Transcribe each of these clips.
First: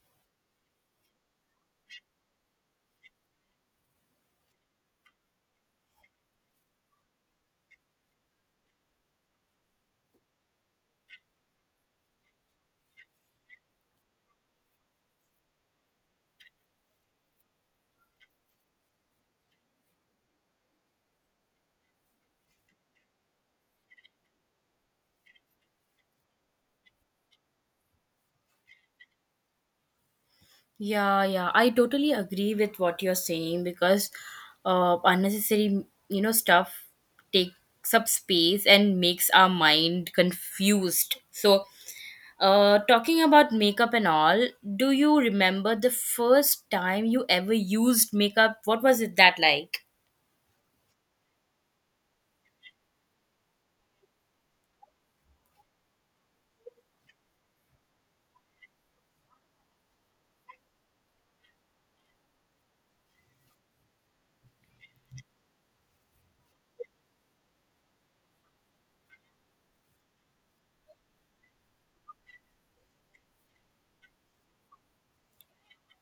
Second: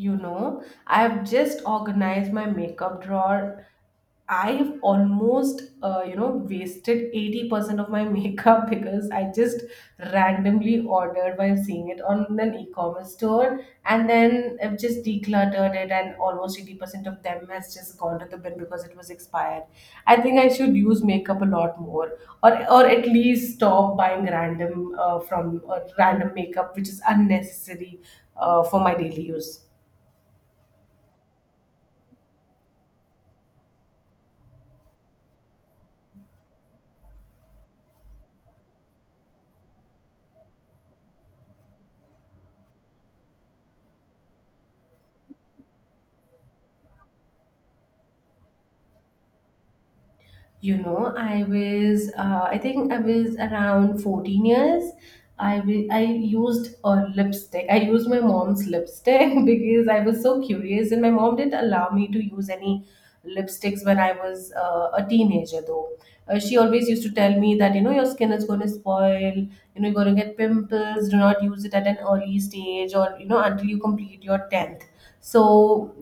You know, I have just organized my makeup drawer. I've almost, wasted 80% of my makeup because I just randomly ordered by seeing it on an e-commerce store, and then I've just decluttered it and almost 80% of them has just gone to the bin because it was expired. I think I should use makeup a lot more or at least stop buying random from random makeup which is unnecessary for my daily use. Yeah, yeah, I totally agree with what you're saying because unnecessary, stuff takes up space and makes our mind confused. So, talking about makeup and all, do you remember the first time you ever used makeup? What was it that like? You know, I was, I think I was around 14 years. I used a lipstick. I used my mom's lipstick because I was so curious, and my mom didn't allow me to use any lipsticks when I was a teenager, though. She always used to tell me that, you know, your skin is going to spoil, you know, you're going to get pimples. Do not use it at an early stage, or, you know, until you complete your 10th. So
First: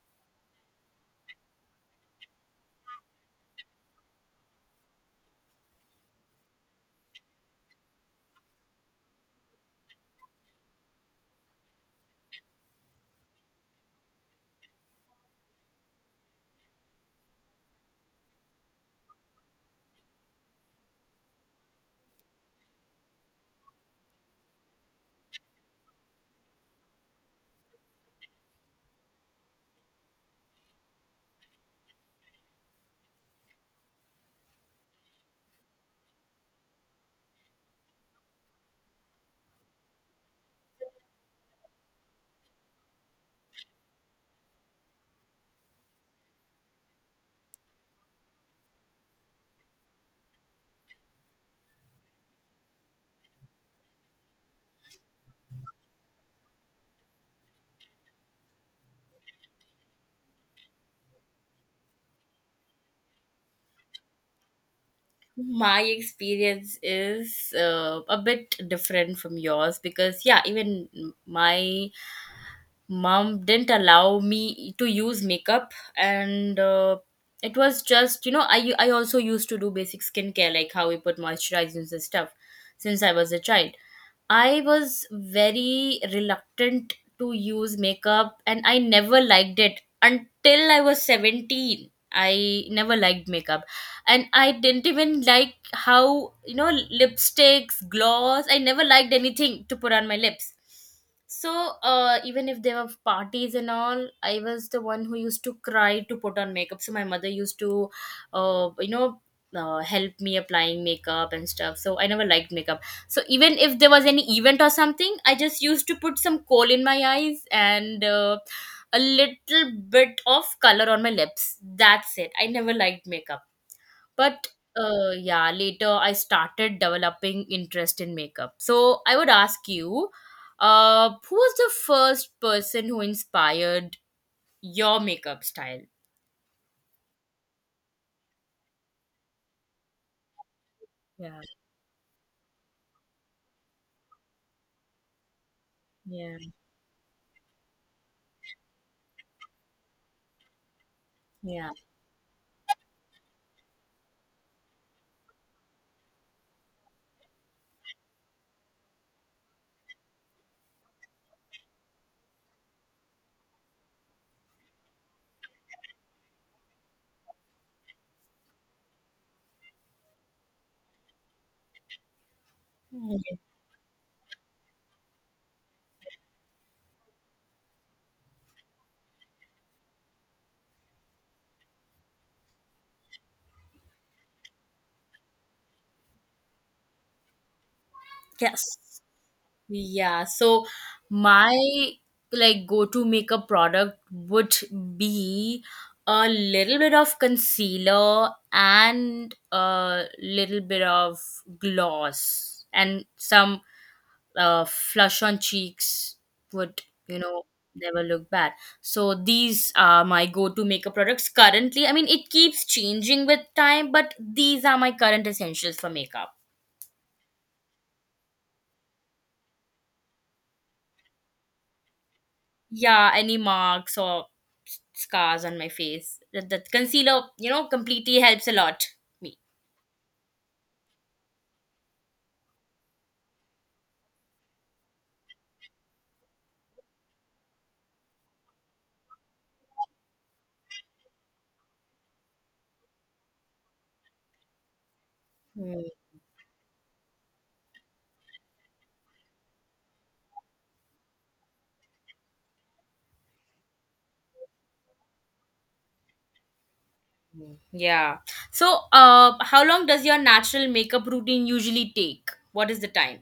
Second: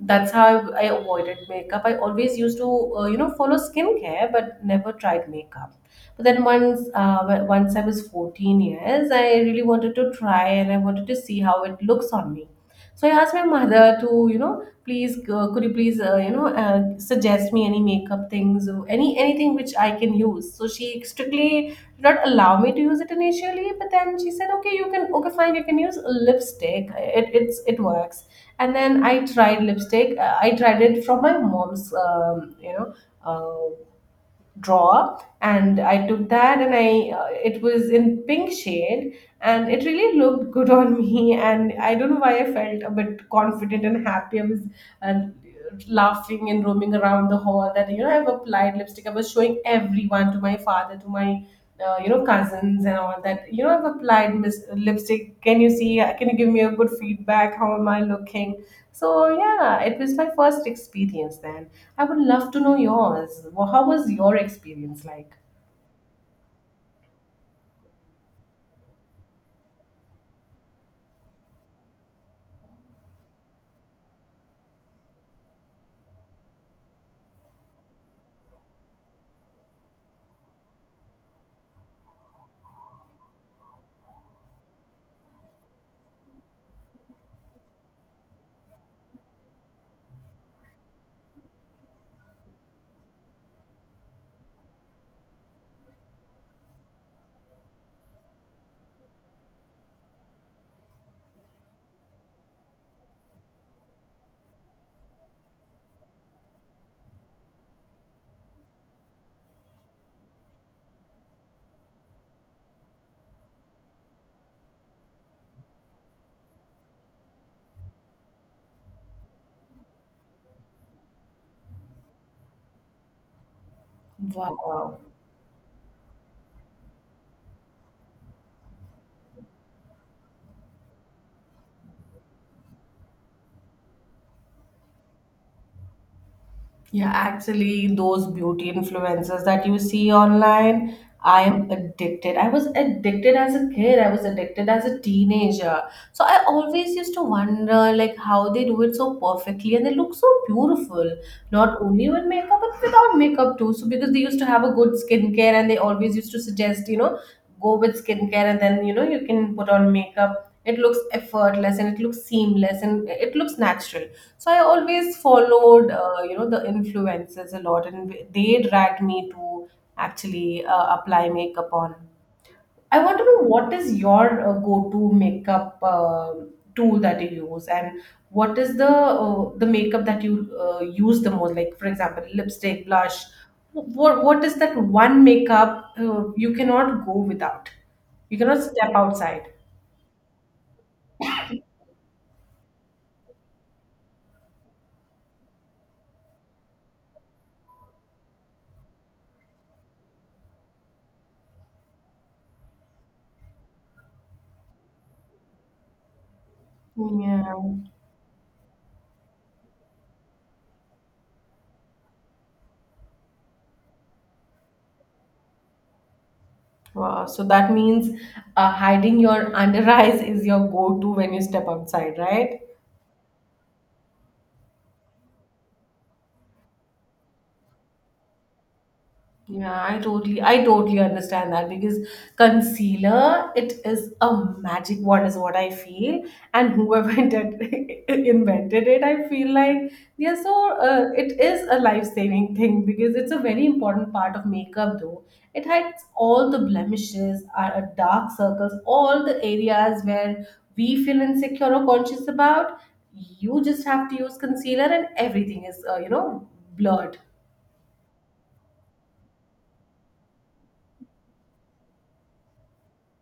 that's how I avoided makeup. I always used to, follow skincare, but never tried makeup. But then once I was 14 years, I really wanted to try, and I wanted to see how it looks on me. So I asked my mother to, you know, please, could you please, suggest me any makeup things, or anything which I can use. So she strictly did not allow me to use it initially, but then she said, okay, you can, okay, fine, you can use lipstick. It works. And then I tried lipstick. I tried it from my mom's uh, drawer, and I took that, and I it was in pink shade, and it really looked good on me. And I don't know why, I felt a bit confident and happy. I was, uh, laughing and roaming around the hall that, you know, I've applied lipstick. I was showing everyone, to my father, to my, cousins and all, that, you know, I've applied lipstick. Can you see? Can you give me a good feedback? How am I looking? So yeah, it was my first experience. Then I would love to know yours. How was your experience like? My experience is a bit different from yours because, yeah, even my mom didn't allow me to use makeup, and it was just I also used to do basic skincare like how we put moisturizers and stuff since I was a child. I was very reluctant to use makeup, and I never liked it until I was 17. I never liked makeup, and I didn't even like how lipsticks, gloss. I never liked anything to put on my lips. So even if there were parties and all, I was the one who used to cry to put on makeup. So my mother used to, uh, you know, help me applying makeup and stuff. So I never liked makeup. So even if there was any event or something, I just used to put some coal in my eyes and a little bit of color on my lips. That's it. I never liked makeup, but Wow. Wow. Yeah, later I started developing interest in makeup. So I would ask you, who was the first person who inspired your makeup style? Yeah, actually, those beauty influencers that you see online, Yeah. I am addicted. I was addicted as a kid, I was addicted as a teenager. So Yeah. I always used to wonder, like, how they do it so perfectly, and they look so beautiful, Yeah. not only with makeup, but without makeup too. So because they used to have a good skincare, and they always used to suggest, you know, go with skincare, and then, you know, you can put on makeup. It looks effortless, and it looks seamless, and it looks natural. So I always followed, the influences a lot, and they dragged me to actually apply makeup on. I want Mm. to know, what is your go-to makeup tool that you use, and what is the makeup that you use the most? Like, for example, lipstick, blush. What is that one makeup you cannot go without? You Yes. cannot step outside. Yeah, so my like go-to makeup product would be a little bit of concealer and a little bit of gloss and some flush on cheeks would, you know Yeah. never look bad. So these are my go-to makeup products currently. I mean, it keeps changing with time, but these are my current essentials for makeup. Wow. So that means, hiding your under eyes is your go-to when you step outside, right? Yeah, any marks or scars on my face, that concealer completely helps a lot me. Yeah, I totally understand that because concealer, it is a magic wand is what I feel. And whoever invented it, I feel like they are so. It is a life saving thing because it's a very important part of makeup, though. It Mhm. hides all the blemishes, our dark circles, all the areas where we feel insecure or conscious about. You just have to use concealer, and everything is, blurred. Yeah, so how long does your natural makeup routine usually take? What is the time?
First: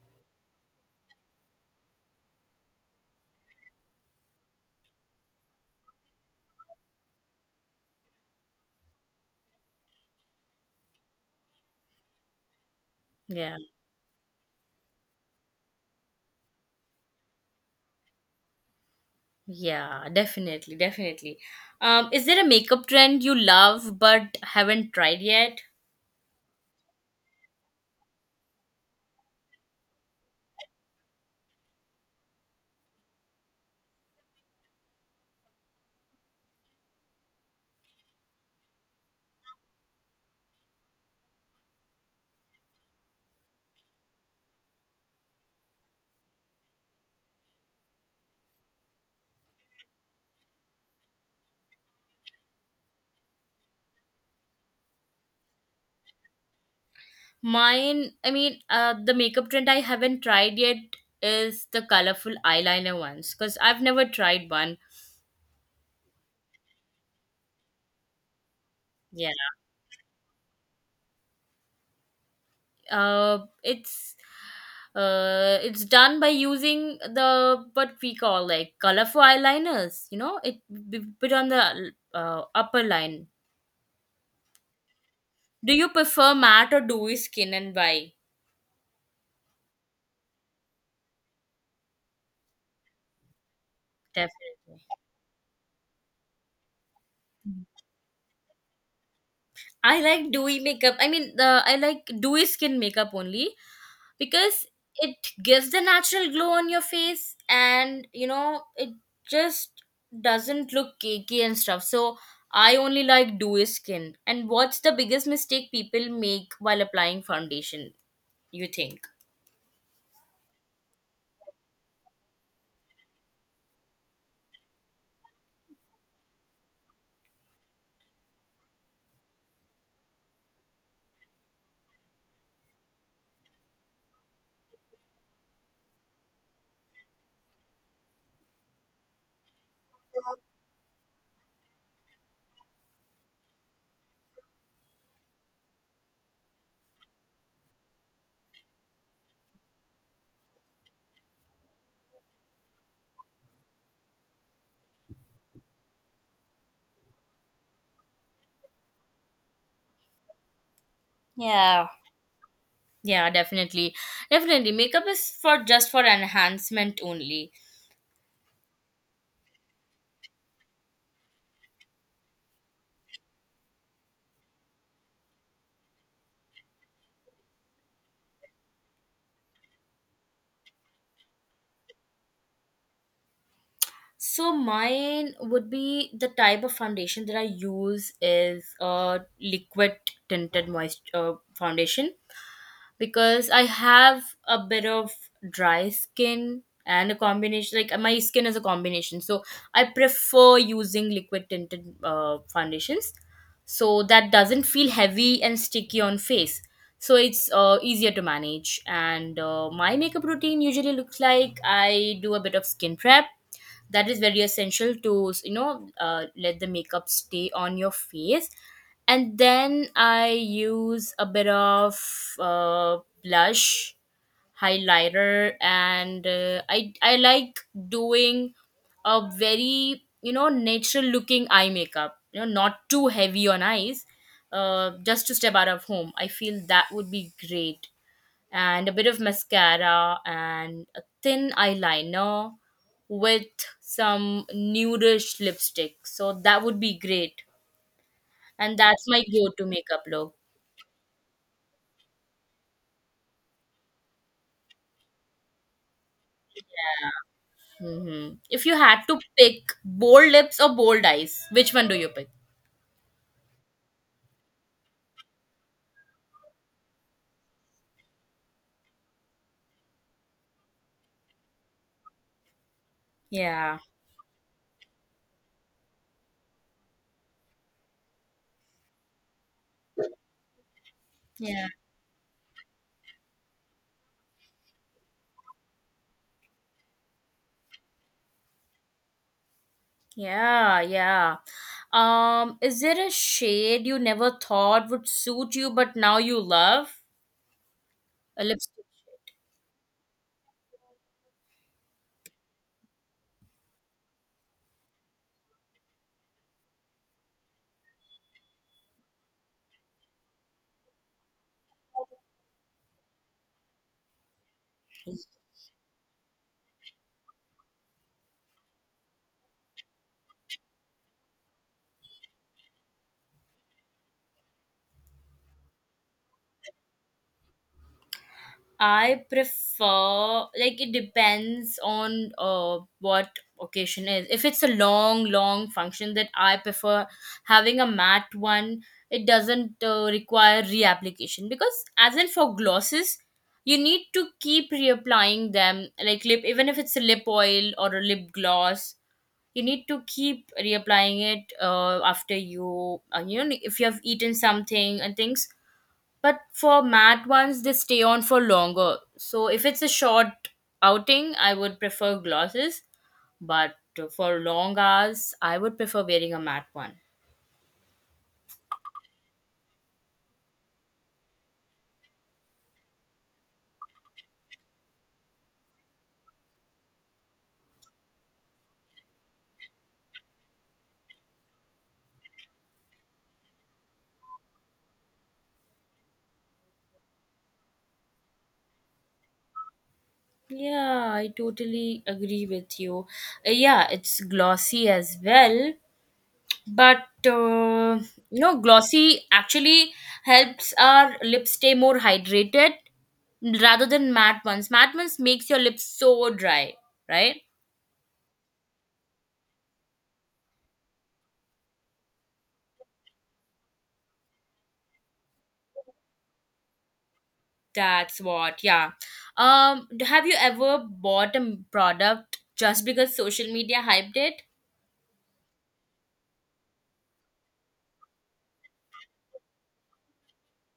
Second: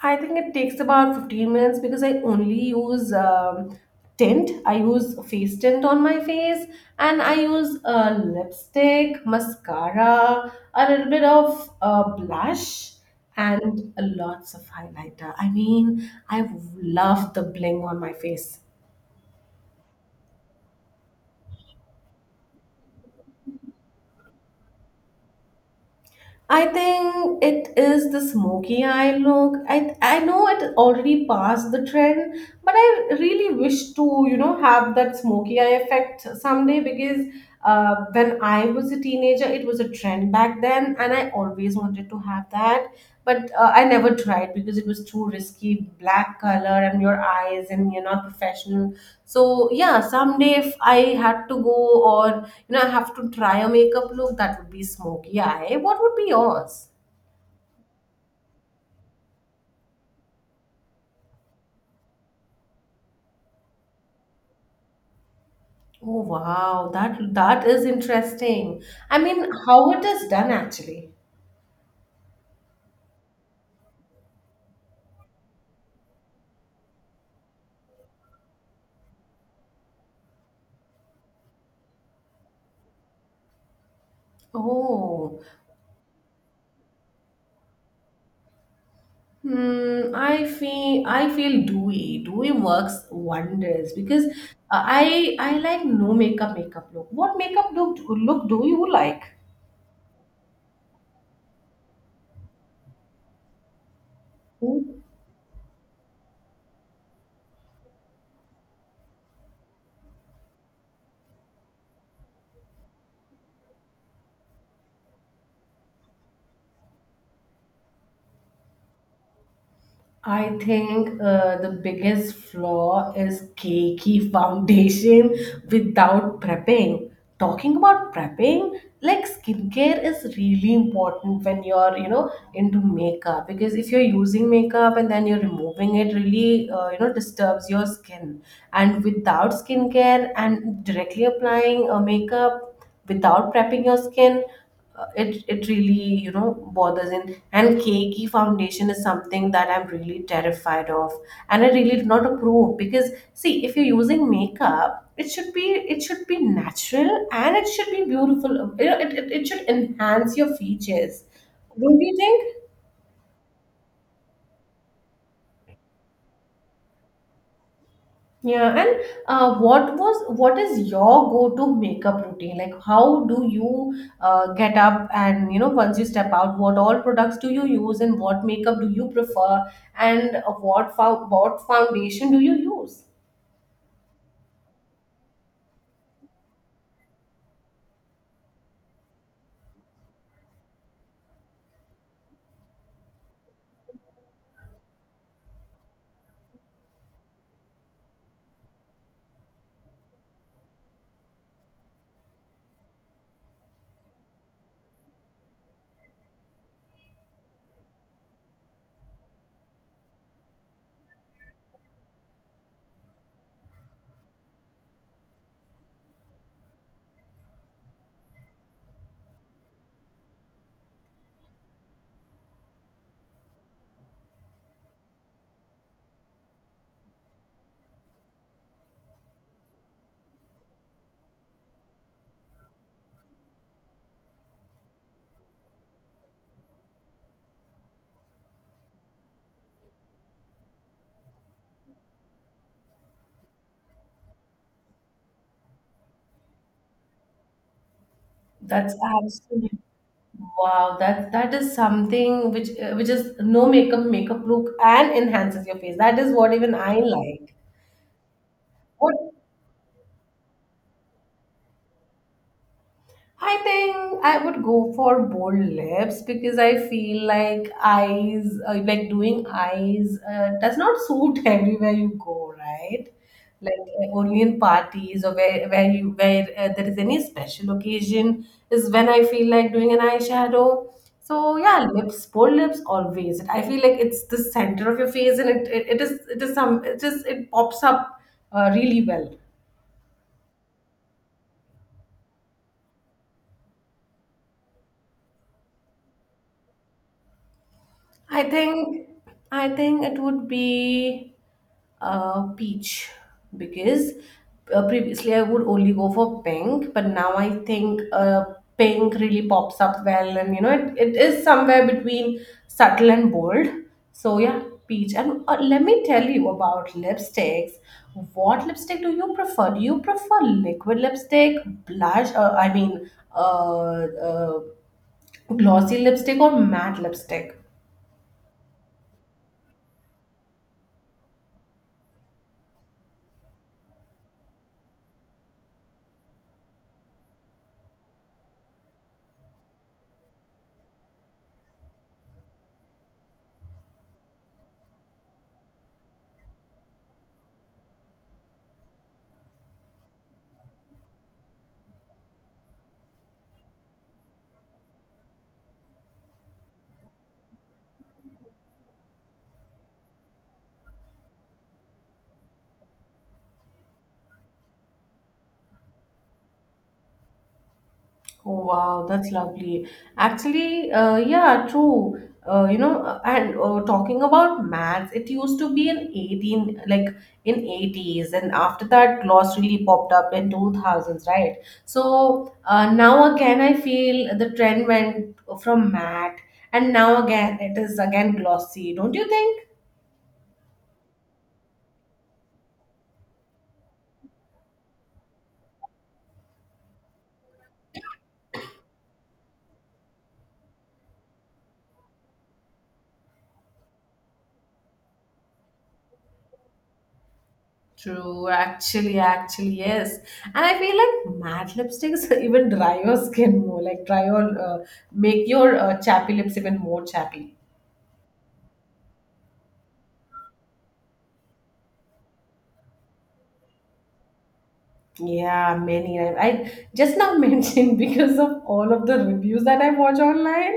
I think it takes about 15 minutes because I only use tint. I use face tint on my face, and I use lipstick, mascara, a little bit of blush, Yeah. and lots of highlighter. I mean, I love the bling on my face. Yeah, definitely, definitely. Is there a makeup trend you love but haven't tried yet? I think it is the smoky eye look. I know it already passed the trend, but I really wish to, you know, have that smoky eye effect someday because, when I was a teenager, it was a trend back then, and I always wanted to have that. But I never tried because it was too risky, black color and your eyes, and you're not professional. So yeah, someday if I had to go, or, you know, I have to try a makeup look, that would be smoky eye. What would be yours? Mine, I mean, the makeup trend I haven't tried yet is the colorful eyeliner ones because I've never tried one. Oh wow, that is interesting. I Yeah. mean, how it is done actually. It's it's done by using the what we call like colorful eyeliners. You know, it put on the upper line. Oh. Do you prefer matte or dewy skin, and why? Hmm, I feel dewy. Dewy works wonders because, Definitely. I like no makeup makeup look. What makeup look do you like? I like dewy makeup. I mean, the I like dewy skin makeup only because it gives the natural glow on your face, and you know it just doesn't look cakey and stuff. So I only like dewy skin. And what's the biggest mistake people make while applying foundation? You think? I think the biggest flaw is cakey foundation without prepping. Talking about prepping, like skincare is really important when you're, you know, into makeup, because if you're using makeup and then you're removing it, really, disturbs your skin. And without skincare and directly applying makeup, without prepping your skin, it really, you know, bothers in. And cakey foundation is something that I'm really terrified of, and I really do not approve, because, see, if you're using makeup, it should be natural, and it should be beautiful. You know, it should enhance your features. Yeah. Don't you think? Yeah, definitely, definitely. Makeup is for just for enhancement only. Yeah, and what is your go-to makeup routine? Like, how do you, get up, and, you know, once you step out, what all products do you use, and what makeup do you prefer, and what foundation do you use? So mine would be the type of foundation that I use is a liquid tinted moist foundation because I have a bit of dry skin and a combination. Like, my skin is a combination. So I prefer using liquid tinted foundations so that doesn't feel heavy and sticky on face. So it's easier to manage, and my makeup routine usually looks like I do a bit of skin prep. That is very essential to you know let the makeup stay on your face. And then I use a bit of uh, blush, highlighter, and I like doing a very you know natural looking eye makeup. You know, not too heavy on eyes, just to step out of home. I feel that would be great. And a bit of mascara and a thin eyeliner with some nudish lipstick. So that would be great. And That's that's my go to absolutely makeup look. wow. That is something which, which is no makeup makeup look and enhances your face. That is what even I like. Hmm. If you had to What? pick bold lips or bold eyes, which one do you pick? I think I would go for bold lips because I feel like eyes, like doing eyes, does not suit everywhere you go, right? Like, Yeah. Only in parties, or where there is any special occasion, is when I feel like doing an eyeshadow. So Yeah. yeah, lips, bold lips always. I feel like it's the center of your face, and it, it is some it is it pops up, really well. Yeah. Yeah. Is there a shade you never thought would suit you but now you love? I A lipstick. think I think it would be, peach, because, previously I would only go for pink, but now I think, pink really pops up well, and, you know, it is somewhere between subtle and bold. So yeah, peach. And let me tell you about lipsticks. What lipstick do you prefer? Do you prefer liquid lipstick, blush? Uh, uh, glossy lipstick or matte lipstick? I prefer, like, it depends on what occasion is. If it's a long, long function, that I prefer having a matte one. It doesn't require reapplication because as in for glosses, you need to keep reapplying them. Like lip, even if it's a lip oil or a lip gloss, you need to keep reapplying it after you, you know, if you have eaten something and things. But for matte ones, they stay on for longer. So if it's a short outing, I would prefer glosses. But for long hours, I would prefer wearing a matte one. Oh wow, that's lovely. Actually, yeah, true. You know, and talking about maths, it used to be in 18, like in 80s, and after that, gloss really popped up in 2000s, right? So now again, I feel the trend went from math, and now again, it is again glossy, don't you think? Yeah, I totally agree with you. Yeah, it's glossy as well. But uh, you know, glossy actually helps our lips stay more hydrated rather than matte ones. Matte ones makes your lips so dry, right? True, actually, yes. And I feel like matte lipsticks even dry your skin more, like dry your, make your chappy lips even more chappy. That's what, yeah. Have you ever bought a product just because social media hyped it? Yeah, many. I just now mentioned because of all of the reviews that I watch online.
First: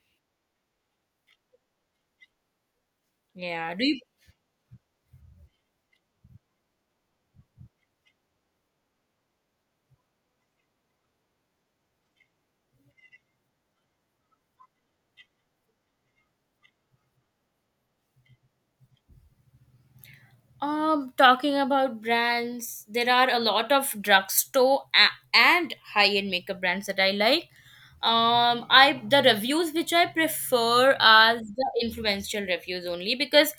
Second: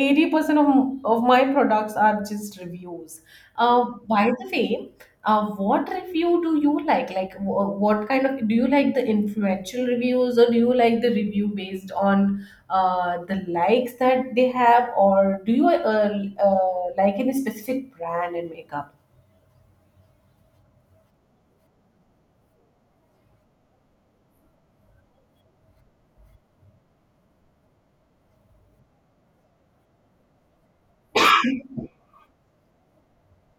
80% of my products are just reviews. Yeah. Do you, By the way, what review do you like? Like, what kind of, do you like the influential reviews, or do you like the review based on, the likes that they have, or do you like any specific brand and makeup? um, talking about brands? There are a lot of drugstore and high-end makeup brands that I like. I the reviews which I prefer are the influential reviews only because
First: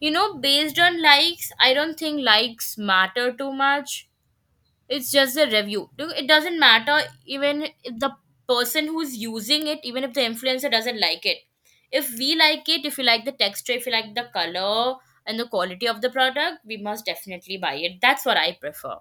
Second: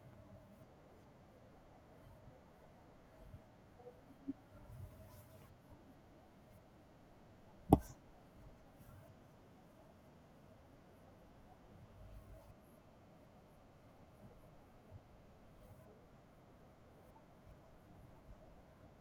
you know based on likes, I don't think likes matter too much. It's just a review. It doesn't matter even if the person who's using it, even if the influencer doesn't like it, if we like it, if you like the texture, if you like the color and the quality of the product, we must definitely buy it. That's what I prefer.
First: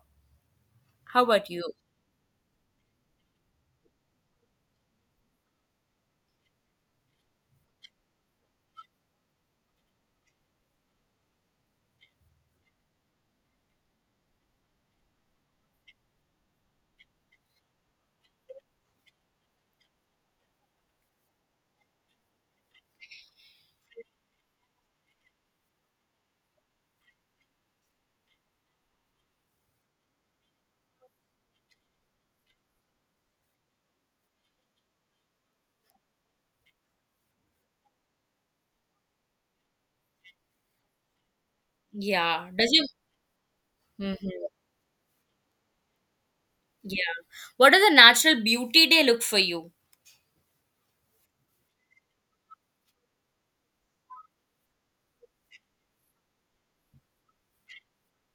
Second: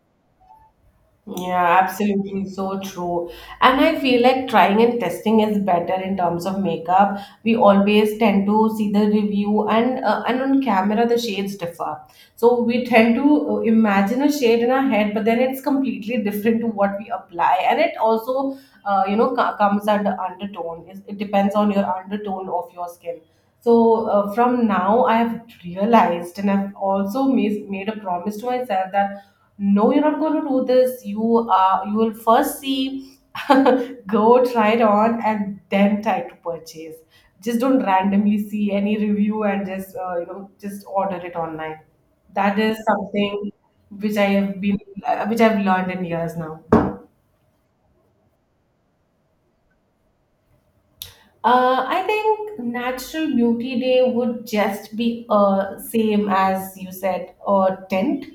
How about you? Yeah, absolutely. So true. And I feel like trying and testing is better in terms of makeup. We always tend to see the review, and, and on camera the shades differ. So we tend to, imagine a shade in our head, but then it's completely different to what we apply. And it also, comes under undertone. It depends on your undertone of your skin. So from now, I have realized, and I've also made a promise to myself that, no, you're not going to do this. You are. You will first see, go try it on, and then try to purchase. Just don't randomly see any review, and just, just order it online. Yeah, That does is you. something which I Mhm. have been, which I've learned in years now. Yeah, what does a natural beauty day look for you? I think Natural Beauty Day would just be, same as you said, a tint,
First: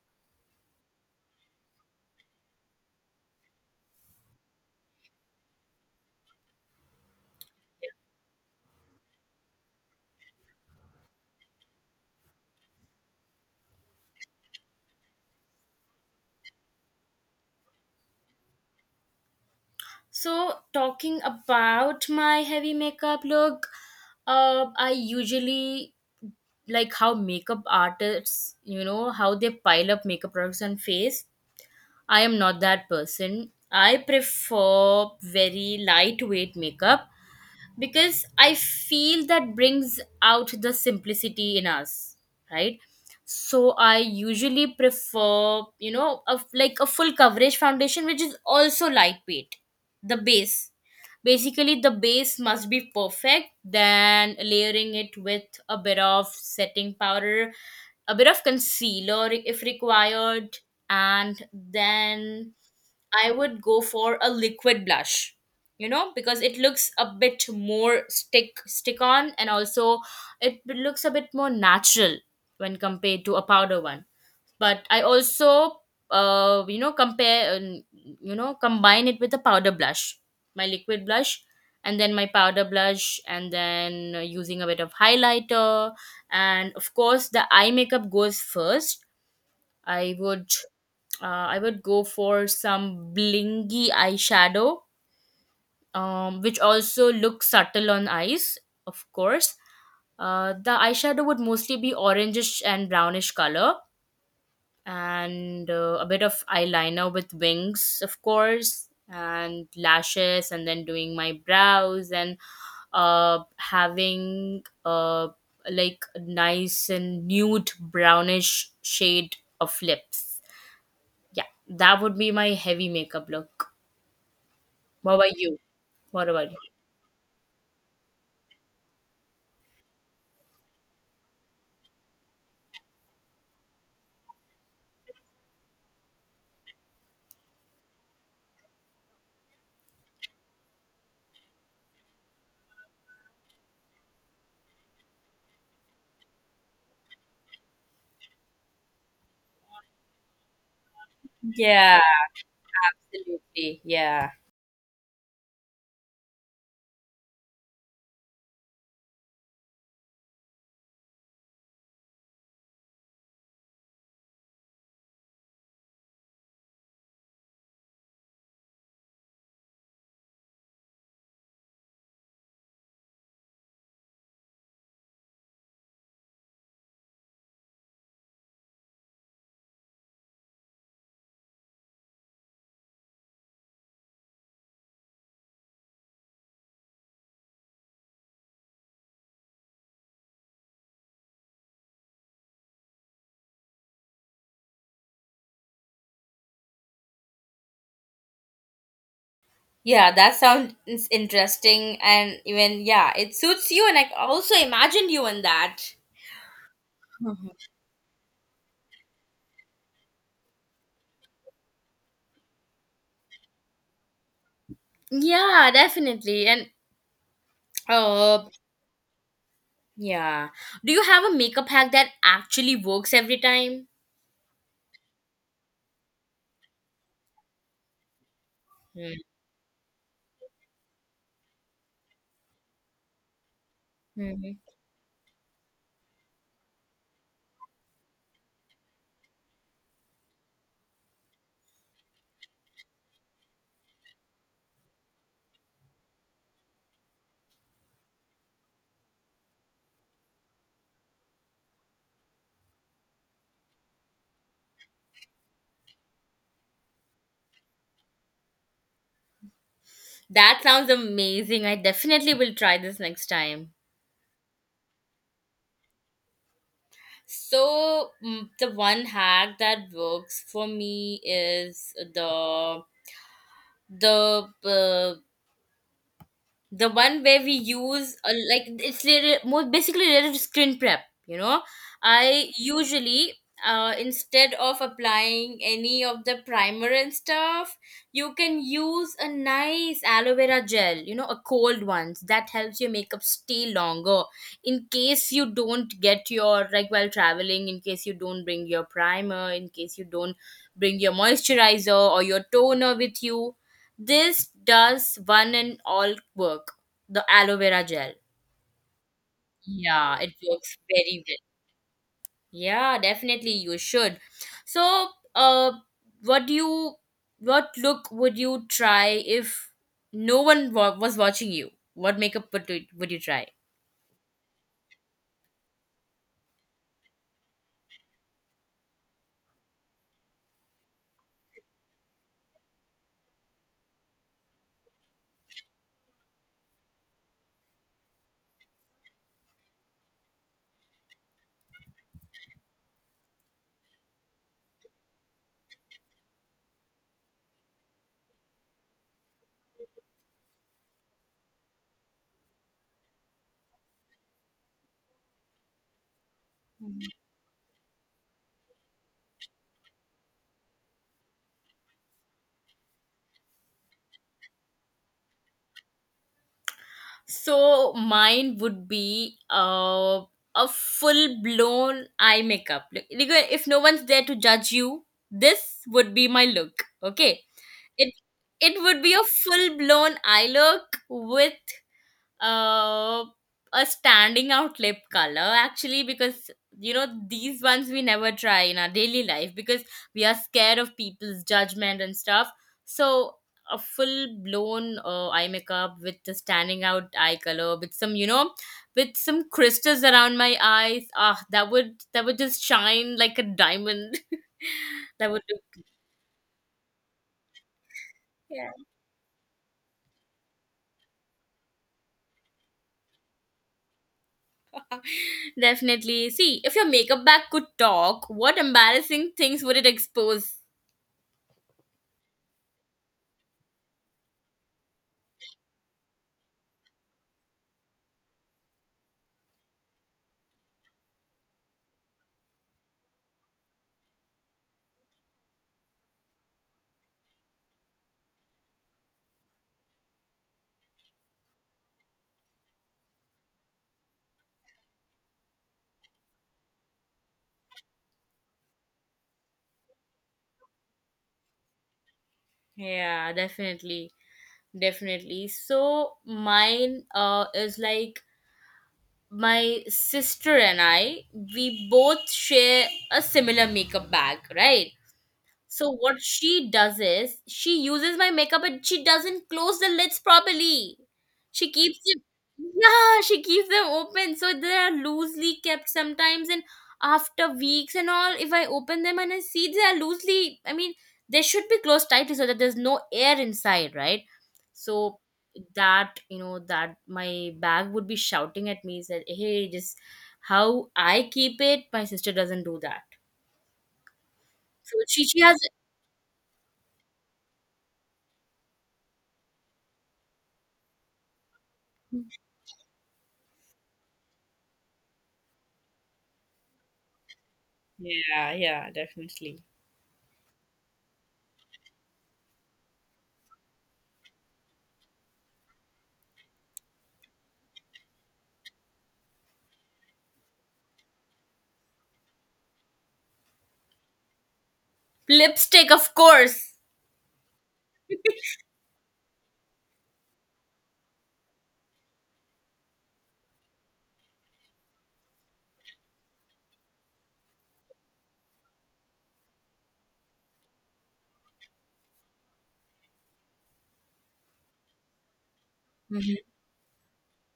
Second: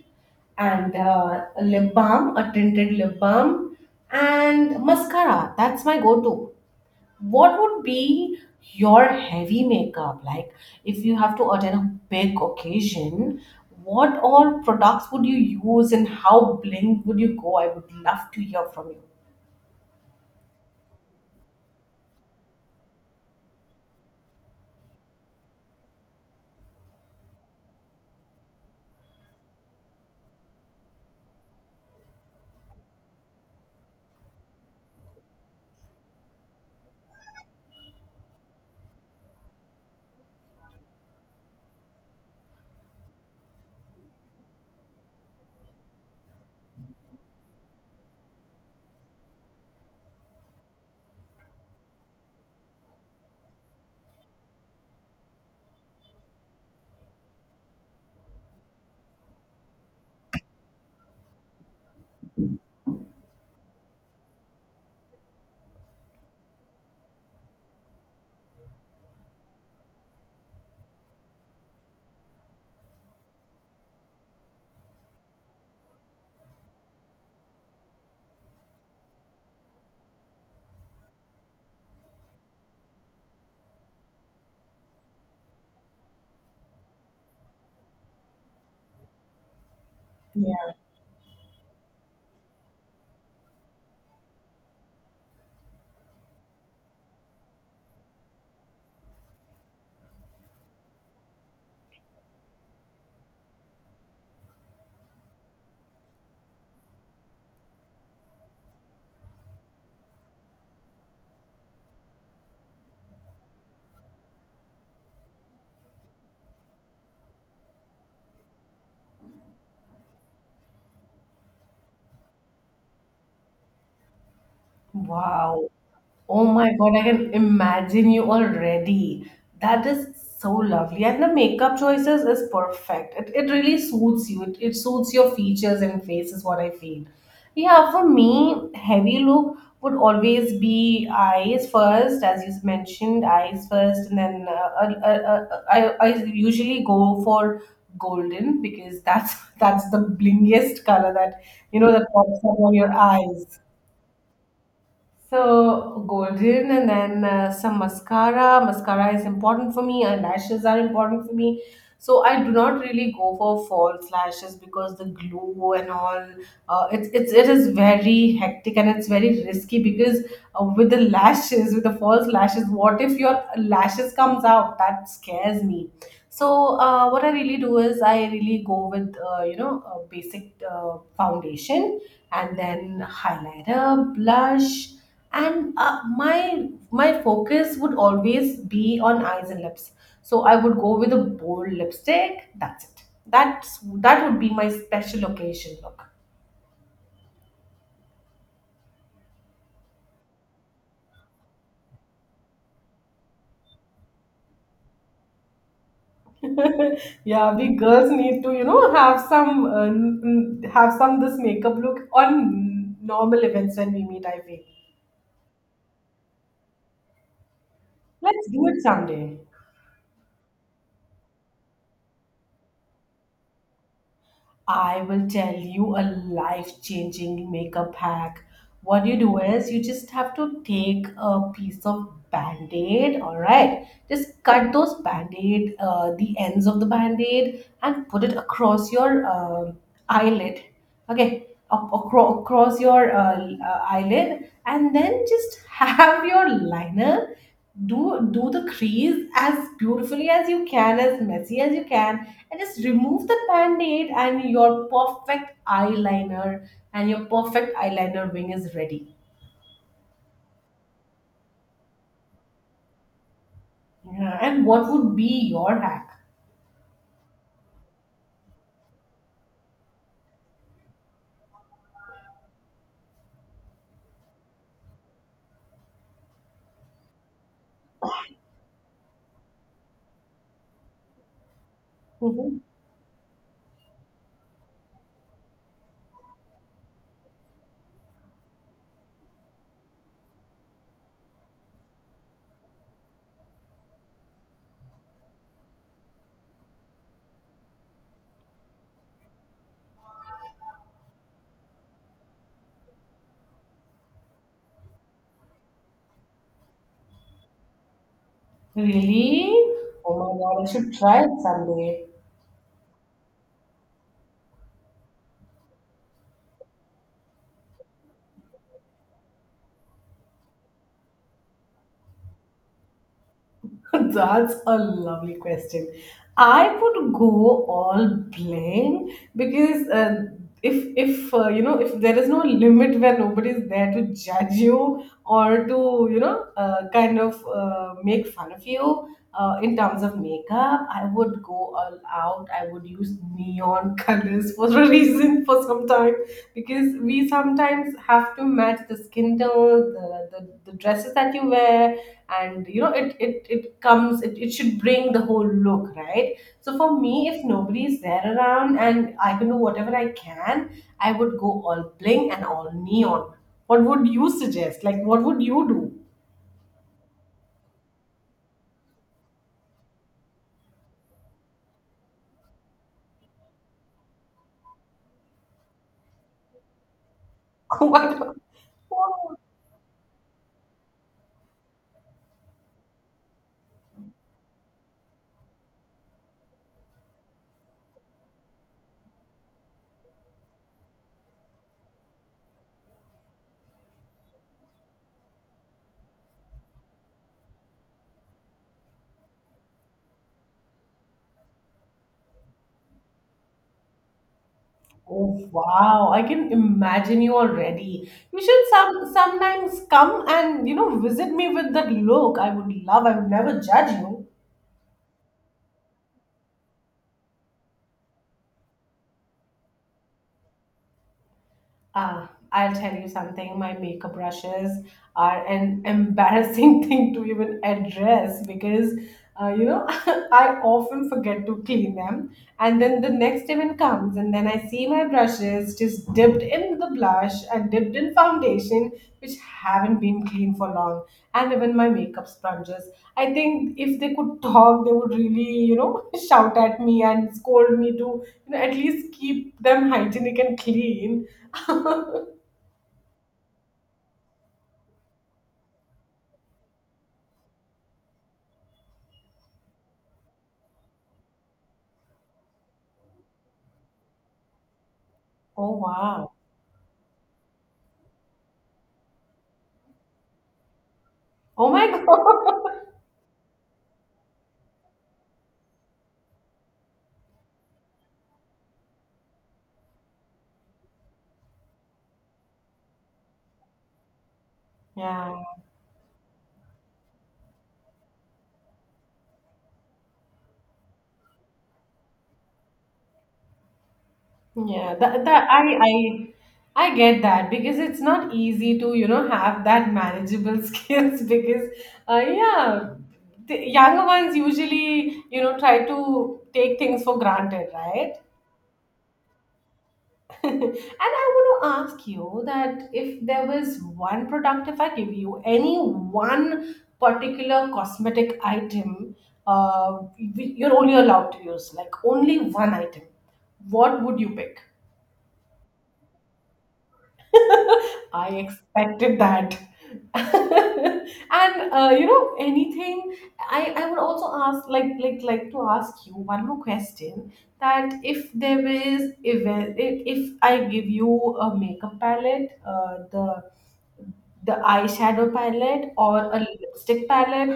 and a lip balm, a tinted lip balm, and mascara. That's my go-to. What would be your heavy makeup like if you have to attend a big occasion? What all products would you use, and how bling would you go? I would love to hear from you. So, talking about my heavy makeup look, I usually like how makeup artists you know how they pile up makeup products on face. I am not that person. I prefer very lightweight makeup because I feel that brings out the simplicity in us, right? So I usually prefer you know a, like a full coverage foundation which is also lightweight. The base, basically the base must be perfect. Then layering it with a bit of setting powder, a bit of concealer if required, and then I would go for a liquid blush, you know, because it looks a bit more stick on, and also it looks a bit more natural when compared to a powder one. But I also you know compare, you know, combine it with a powder blush, my liquid blush and then my powder blush, and then using a bit of highlighter. And of course the eye makeup goes first. I would I would go for some blingy eyeshadow, which also looks subtle on eyes, of course. The eyeshadow would mostly be orangish and brownish color, and a bit of eyeliner with wings, of course, and lashes, and then doing my brows and having like a nice and nude brownish shade of lips. Yeah, that would be my heavy makeup look. What about you? Wow. What Oh about you? my God, I can imagine you already. That is so lovely. And the makeup choices is perfect. It really suits you. It suits your features and face is what I feel. Yeah, for me, heavy look would always be eyes first, as you mentioned, eyes first, and then I usually go for golden because that's that's the blingiest color that you know Yeah, that pops up on your eyes. absolutely. Yeah. So golden and then some mascara. Mascara is important for me. Eyelashes are important for me. So I do not really go for false lashes because the glue and all. It's it is very hectic and it's very risky because with the lashes, with the false lashes, what if your lashes comes out? That scares me, so what I really do is I really go with you know, a basic foundation and then highlighter, blush, and my focus would always be on eyes and lips. So I would go with a bold lipstick. That's it. that's that would be my special occasion look. Yeah, that sounds interesting, and even yeah, it suits you, and I also imagined you in that. Mhm. Yeah, we girls need to, you know, have some have some this makeup look on normal events when we meet, I feel. Yeah, definitely. And uh, Let's do it someday. yeah. Do you have a makeup hack that actually works every time? I will tell you a life changing makeup hack. What you Mhm. do is you just have to take a piece of band aid, all right? Just Mhm. cut those band aid, the ends of the band aid, and put it across your eyelid, okay? Across your eyelid, and then just have your liner do the crease as beautifully as you can, as messy as you can, and just remove the band-aid, and your perfect eyeliner, and your perfect eyeliner wing is ready. That sounds amazing. I definitely will try this next time. Yeah. And what would be your hack? So, mm, the one hack that works for me is the uh, the one where we use like it's little, more basically related to screen prep, you know. I Mhm. usually, instead of applying any of the primer and stuff, you can use a nice aloe vera gel, you know, a cold one that helps your makeup stay longer. In case you don't get your, like, while traveling, in case you don't bring your primer, in case you don't bring your moisturizer or your toner with you, this does one and all work. The aloe vera gel. Really? Oh Yeah, my it God, I works should try very it well. someday. Yeah, definitely you should. So, uh, what do you, what look would you try if no one was watching you? What makeup would you try? That's a lovely question. I would go all blank because if you know, if there is no limit where nobody is there to judge you or to, you know, kind of make fun of you in terms of makeup, I would go all out. I would use neon colors for a reason for some time, because we sometimes have to match the skin tone, the dresses that you wear. And you know, it should bring the whole look, right? So for me, if nobody is there around and I can do whatever I can, I would go all bling and all neon. What would you suggest, like what would you do? So mine would be a full blown eye makeup. Like, if no one's there to judge you, this would be my look. Okay. it What? it would be a full blown eye look with uh, a standing out lip color, actually, because you know these ones we never try in our daily life because we are scared of people's judgment and stuff. So a full blown eye makeup with the standing out eye color, with some you know, with some crystals around my eyes, ah, that would, that would just shine like a diamond that Oh, would look. wow, I can imagine you already. You should some sometimes come and, you know, visit me with that look. I would love, I would never judge you. Definitely. See, if your makeup bag could talk, what embarrassing things would it expose? Ah, I'll tell you something, my makeup brushes are an embarrassing thing to even address because, you know, I often forget to clean them. And then the next day when comes, and then I see my brushes just dipped in the blush and dipped in foundation, which haven't been clean for long. And even my makeup sponges. I think if they could talk, they would really, you know, shout at me and scold me to, you know, at least keep them hygienic and clean. Yeah, definitely. Definitely. So mine is like, my sister and I, we both share a similar makeup bag, right? Oh, So what wow. she does is she uses my makeup and she doesn't close the lids properly. Oh She my keeps it, God. yeah, she keeps them open. So they are loosely kept sometimes and after weeks and all, if I open them and I see they are loosely, I mean, they should be closed tightly so that there's no air inside, right? So Yeah. that, that my bag would be shouting at me, said, "Hey, just how I keep it, my sister doesn't do that." Yeah. So she, That, she that has. I I I get that because it's not easy to, you know, have that manageable skills because yeah, the younger ones usually, you know, try to take things for granted, right? Yeah, yeah, definitely. And I want to ask you that if there was one product, if I give you any one particular cosmetic item, uh, you're only allowed to use like only one item, what would you pick? Lipstick, of course. I expected that. And you know, anything, I would also ask like to ask you one more question, that if there is event, if I give you a makeup palette, the eyeshadow palette or Mhm. a lipstick palette,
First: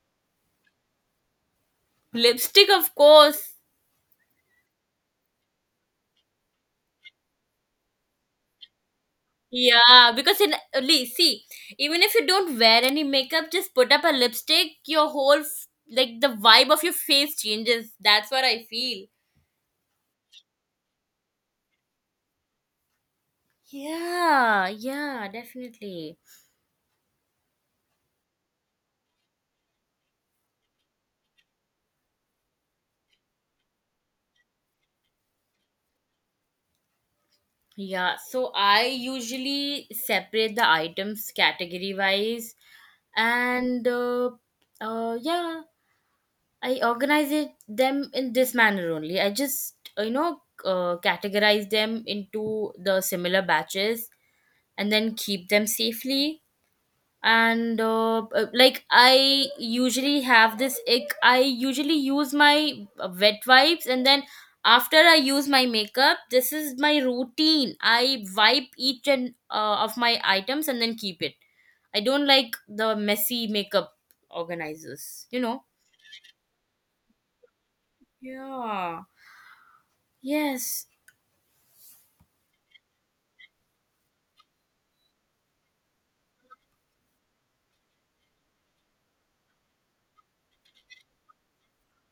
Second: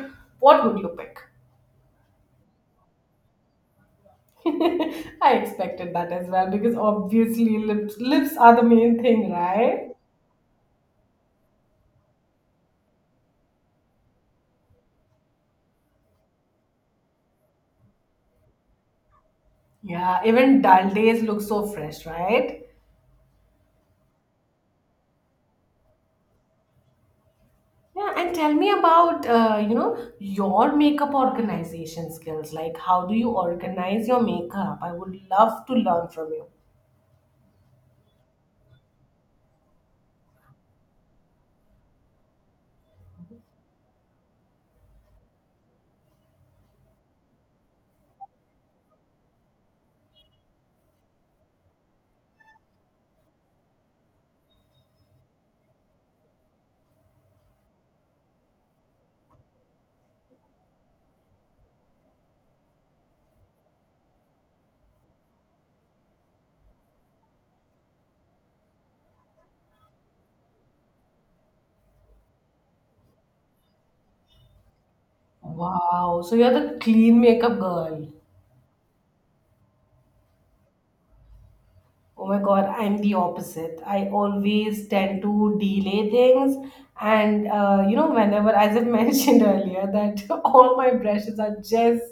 what would you pick? Lipstick, of course. I expected that as well, because obviously lips are the main thing, right? Yeah, because in only see, even if you don't wear any makeup, just put up a lipstick, your like the vibe of your face changes. That's what I feel. Yeah, even dull days look so fresh, right? Yeah, yeah, definitely. Yeah, and tell me about, you know, your makeup organization skills. Like, how do you organize your makeup? I would love to learn from you. Yeah, so I usually separate the items category wise, and uh, yeah, I organize it, them in this manner only. I just categorize them into the similar batches and then keep them safely. And like I usually have this ick. I usually use my wet wipes and then after I use my makeup, this is my routine. I wipe each and of my items and then keep it. I don't like the messy makeup organizers. You know. Wow, so you're the clean makeup girl. Yeah. Yes. Oh my God, I'm the opposite. I always tend to delay things. And, you know, whenever, as I mentioned earlier, that all my brushes are just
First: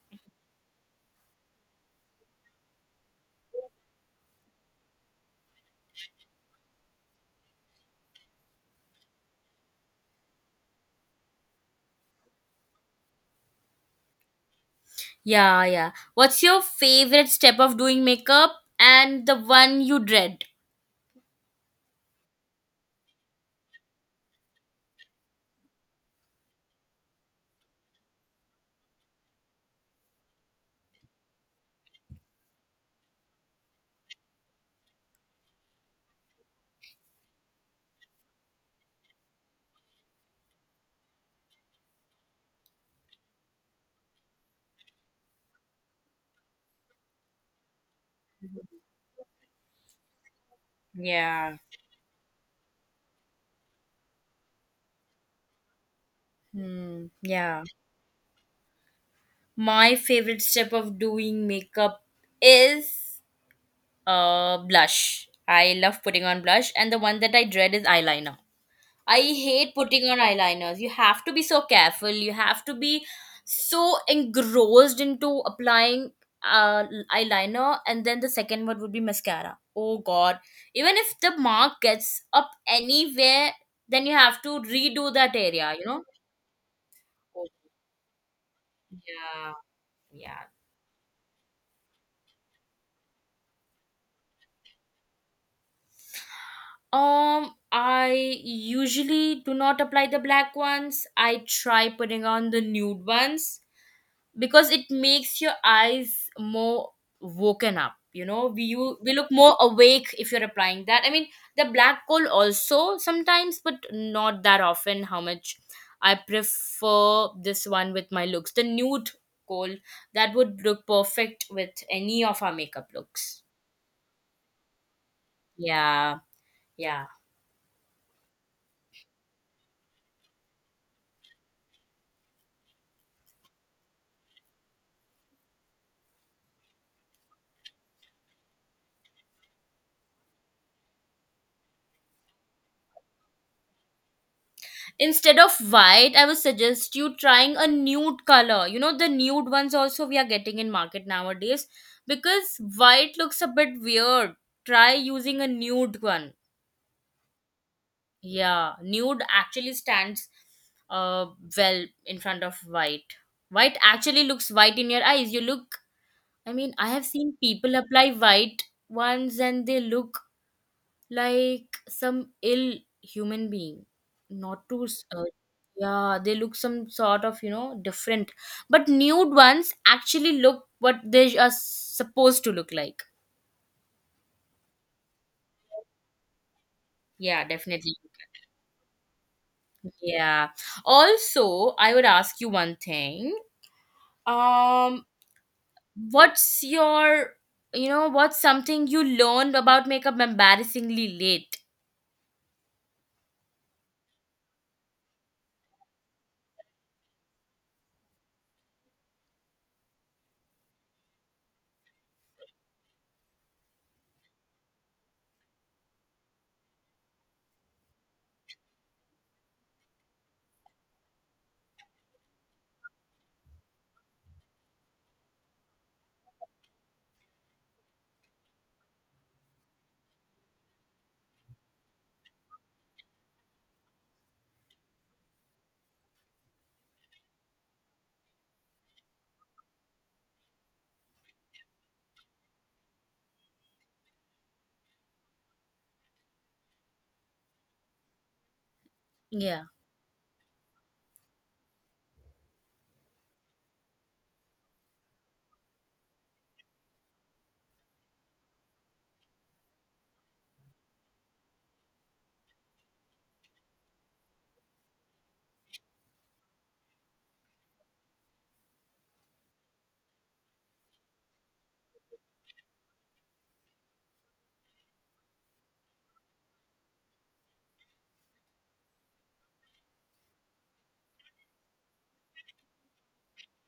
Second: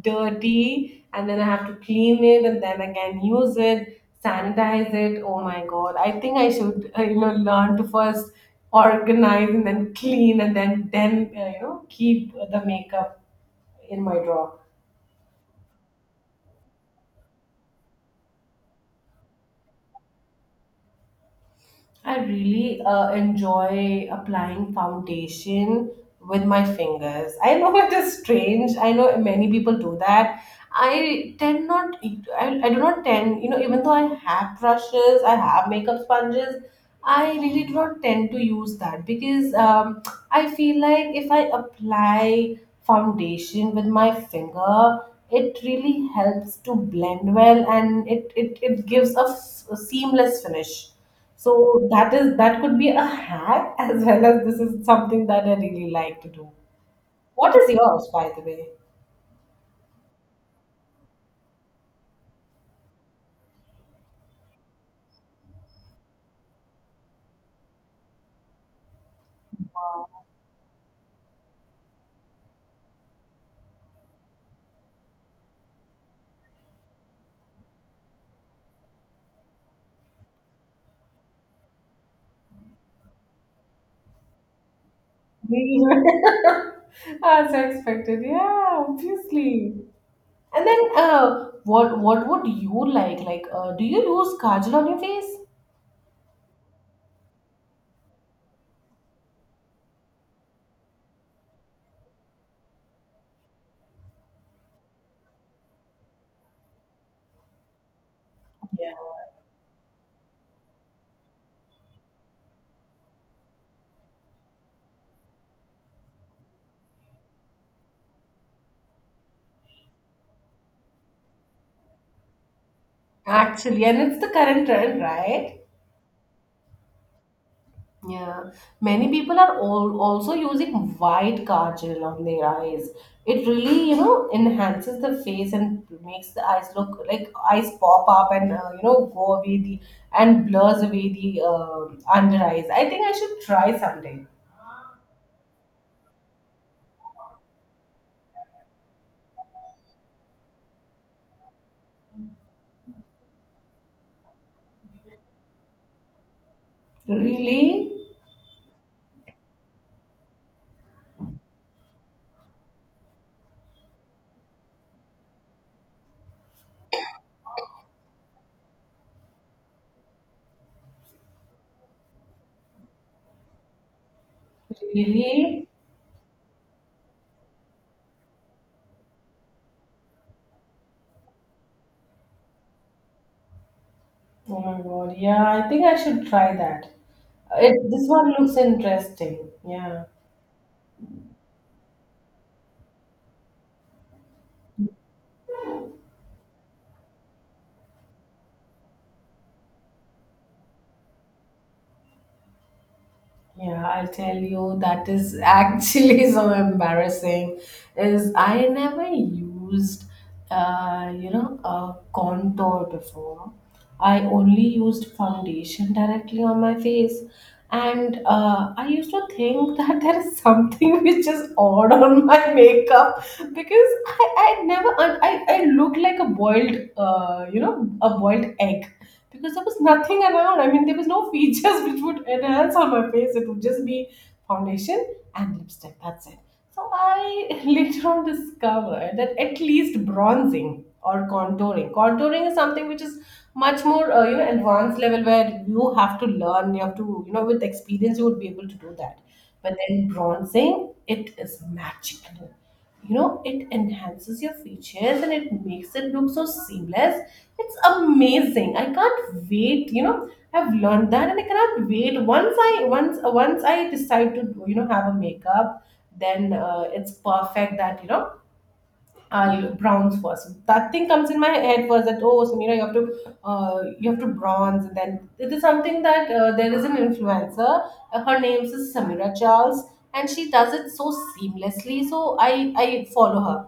dirty, and then I have to clean it and then again use it, sanitize it. Oh my God, I think I should, you know, learn to first organize and then clean and then you know, keep the makeup in my drawer. Yeah, yeah. What's your favorite step of doing makeup and the one you dread? I really enjoy applying foundation with my fingers. I know it is strange. I know many people do that. I tend not, I do not tend, you know, even though I have brushes, I have makeup sponges, I really do not tend to use that because I feel like if I apply foundation with my finger, it really helps to blend well, and it gives a a seamless finish. Yeah. So that is, that could be a hack as well as this is something that I really like to do. Hmm. What Yeah. is yours, by the way? My favorite step of doing makeup is blush. I love putting on blush, and the one that I dread is eyeliner. I hate putting on eyeliners. You have to be so careful. You have to be so engrossed into applying uh, eyeliner, and then the second word would be mascara. Oh God! Even if the mark gets up anywhere, then you have to redo that area. You know? Oh, As expected, yeah, yeah, obviously. yeah. And then, what would you like? Like, do you use kajal on your face? I usually do not apply the black ones. I try putting on the nude ones because it makes your eyes more woken up. You know, we Yeah. you we look more awake if you're applying that. I mean, the black coal also sometimes, but not that often. How much I prefer this one with my looks, the nude coal, that would look perfect with any of our makeup looks. Actually, and it's the current trend, right? Yeah, yeah. Yeah, many people are all also using white kajal on their eyes. It really, you know, enhances the face and makes the eyes look like eyes pop up, and you know, go away the, and blurs away the under eyes. I think I should try someday. Instead of white, I would suggest you trying a nude color. You know, the nude ones also we are getting in market nowadays because white looks a bit weird. Try using a nude one. Really, Yeah, nude actually stands uh well in front of white. White actually looks white in your eyes. You look, I mean, I have seen people apply white ones and they look like some ill human being. Not too s- really. yeah, they look some sort of, you know, different, but nude ones actually look what they are supposed to look like. Oh my God! Yeah, I think I should try that. Yeah, It definitely. this one looks interesting. Yeah. Yeah, also I would ask you one thing. um what's your, you know, what's something you learned about makeup embarrassingly late? Yeah, I'll tell you that is actually so embarrassing. Is I never used, you know, a contour before. I only used foundation directly on my face, and I used to think that there is something which is odd on my makeup because I never I I look like a boiled you know, a boiled egg, because there was nothing around. I mean, there was no features which would enhance on my face. It would just be foundation and lipstick. That's it. So I later on discovered that at least bronzing or contouring. Contouring is something which is much more, you know, advanced level where you have to learn. You have to, you know, with experience you would be able to do that. Yeah. But then bronzing, it is magical. You know, it enhances your features and it makes it look so seamless. It's amazing. I can't wait. You know, I've learned that and I cannot wait. Once I decide to, you know, have a makeup, then it's perfect that, you know, I'll bronze first. That thing comes in my head first, that oh Samira, you have to, you have to bronze. And then it is something that, there is an influencer. Her name is Samira Charles, and she does it so seamlessly. So I follow her.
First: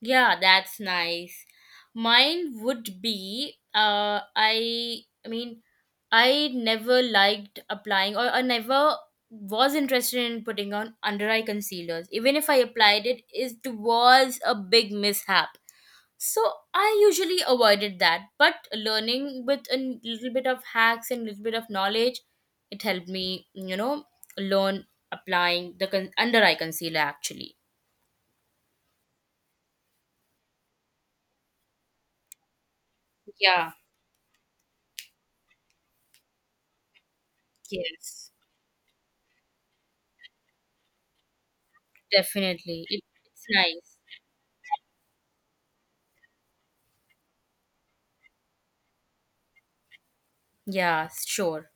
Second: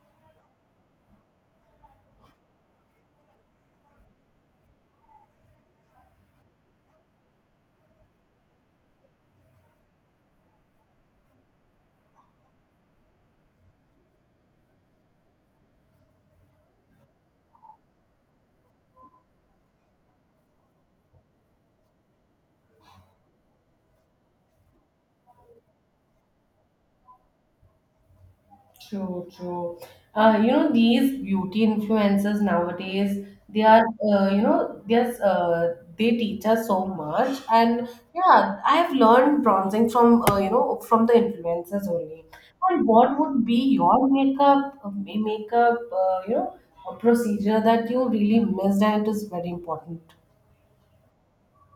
Yeah, that's nice. Mine would be I mean I never liked applying, or I never was interested in putting on under eye concealers. Even if I applied it, it was a big mishap. So I usually avoided that. But learning with a little bit of hacks and little bit of knowledge, it helped me, you know, learn applying the under eye concealer actually. True, true. You know, these beauty influencers nowadays, they Yeah, are, you know, there's, they teach us so much. And yes. yeah, I have learned bronzing from, you know, from the influencers only. Definitely. And It, what it's would be nice. your makeup, makeup, you know, a procedure that you really missed and it is very important? Yeah, sure.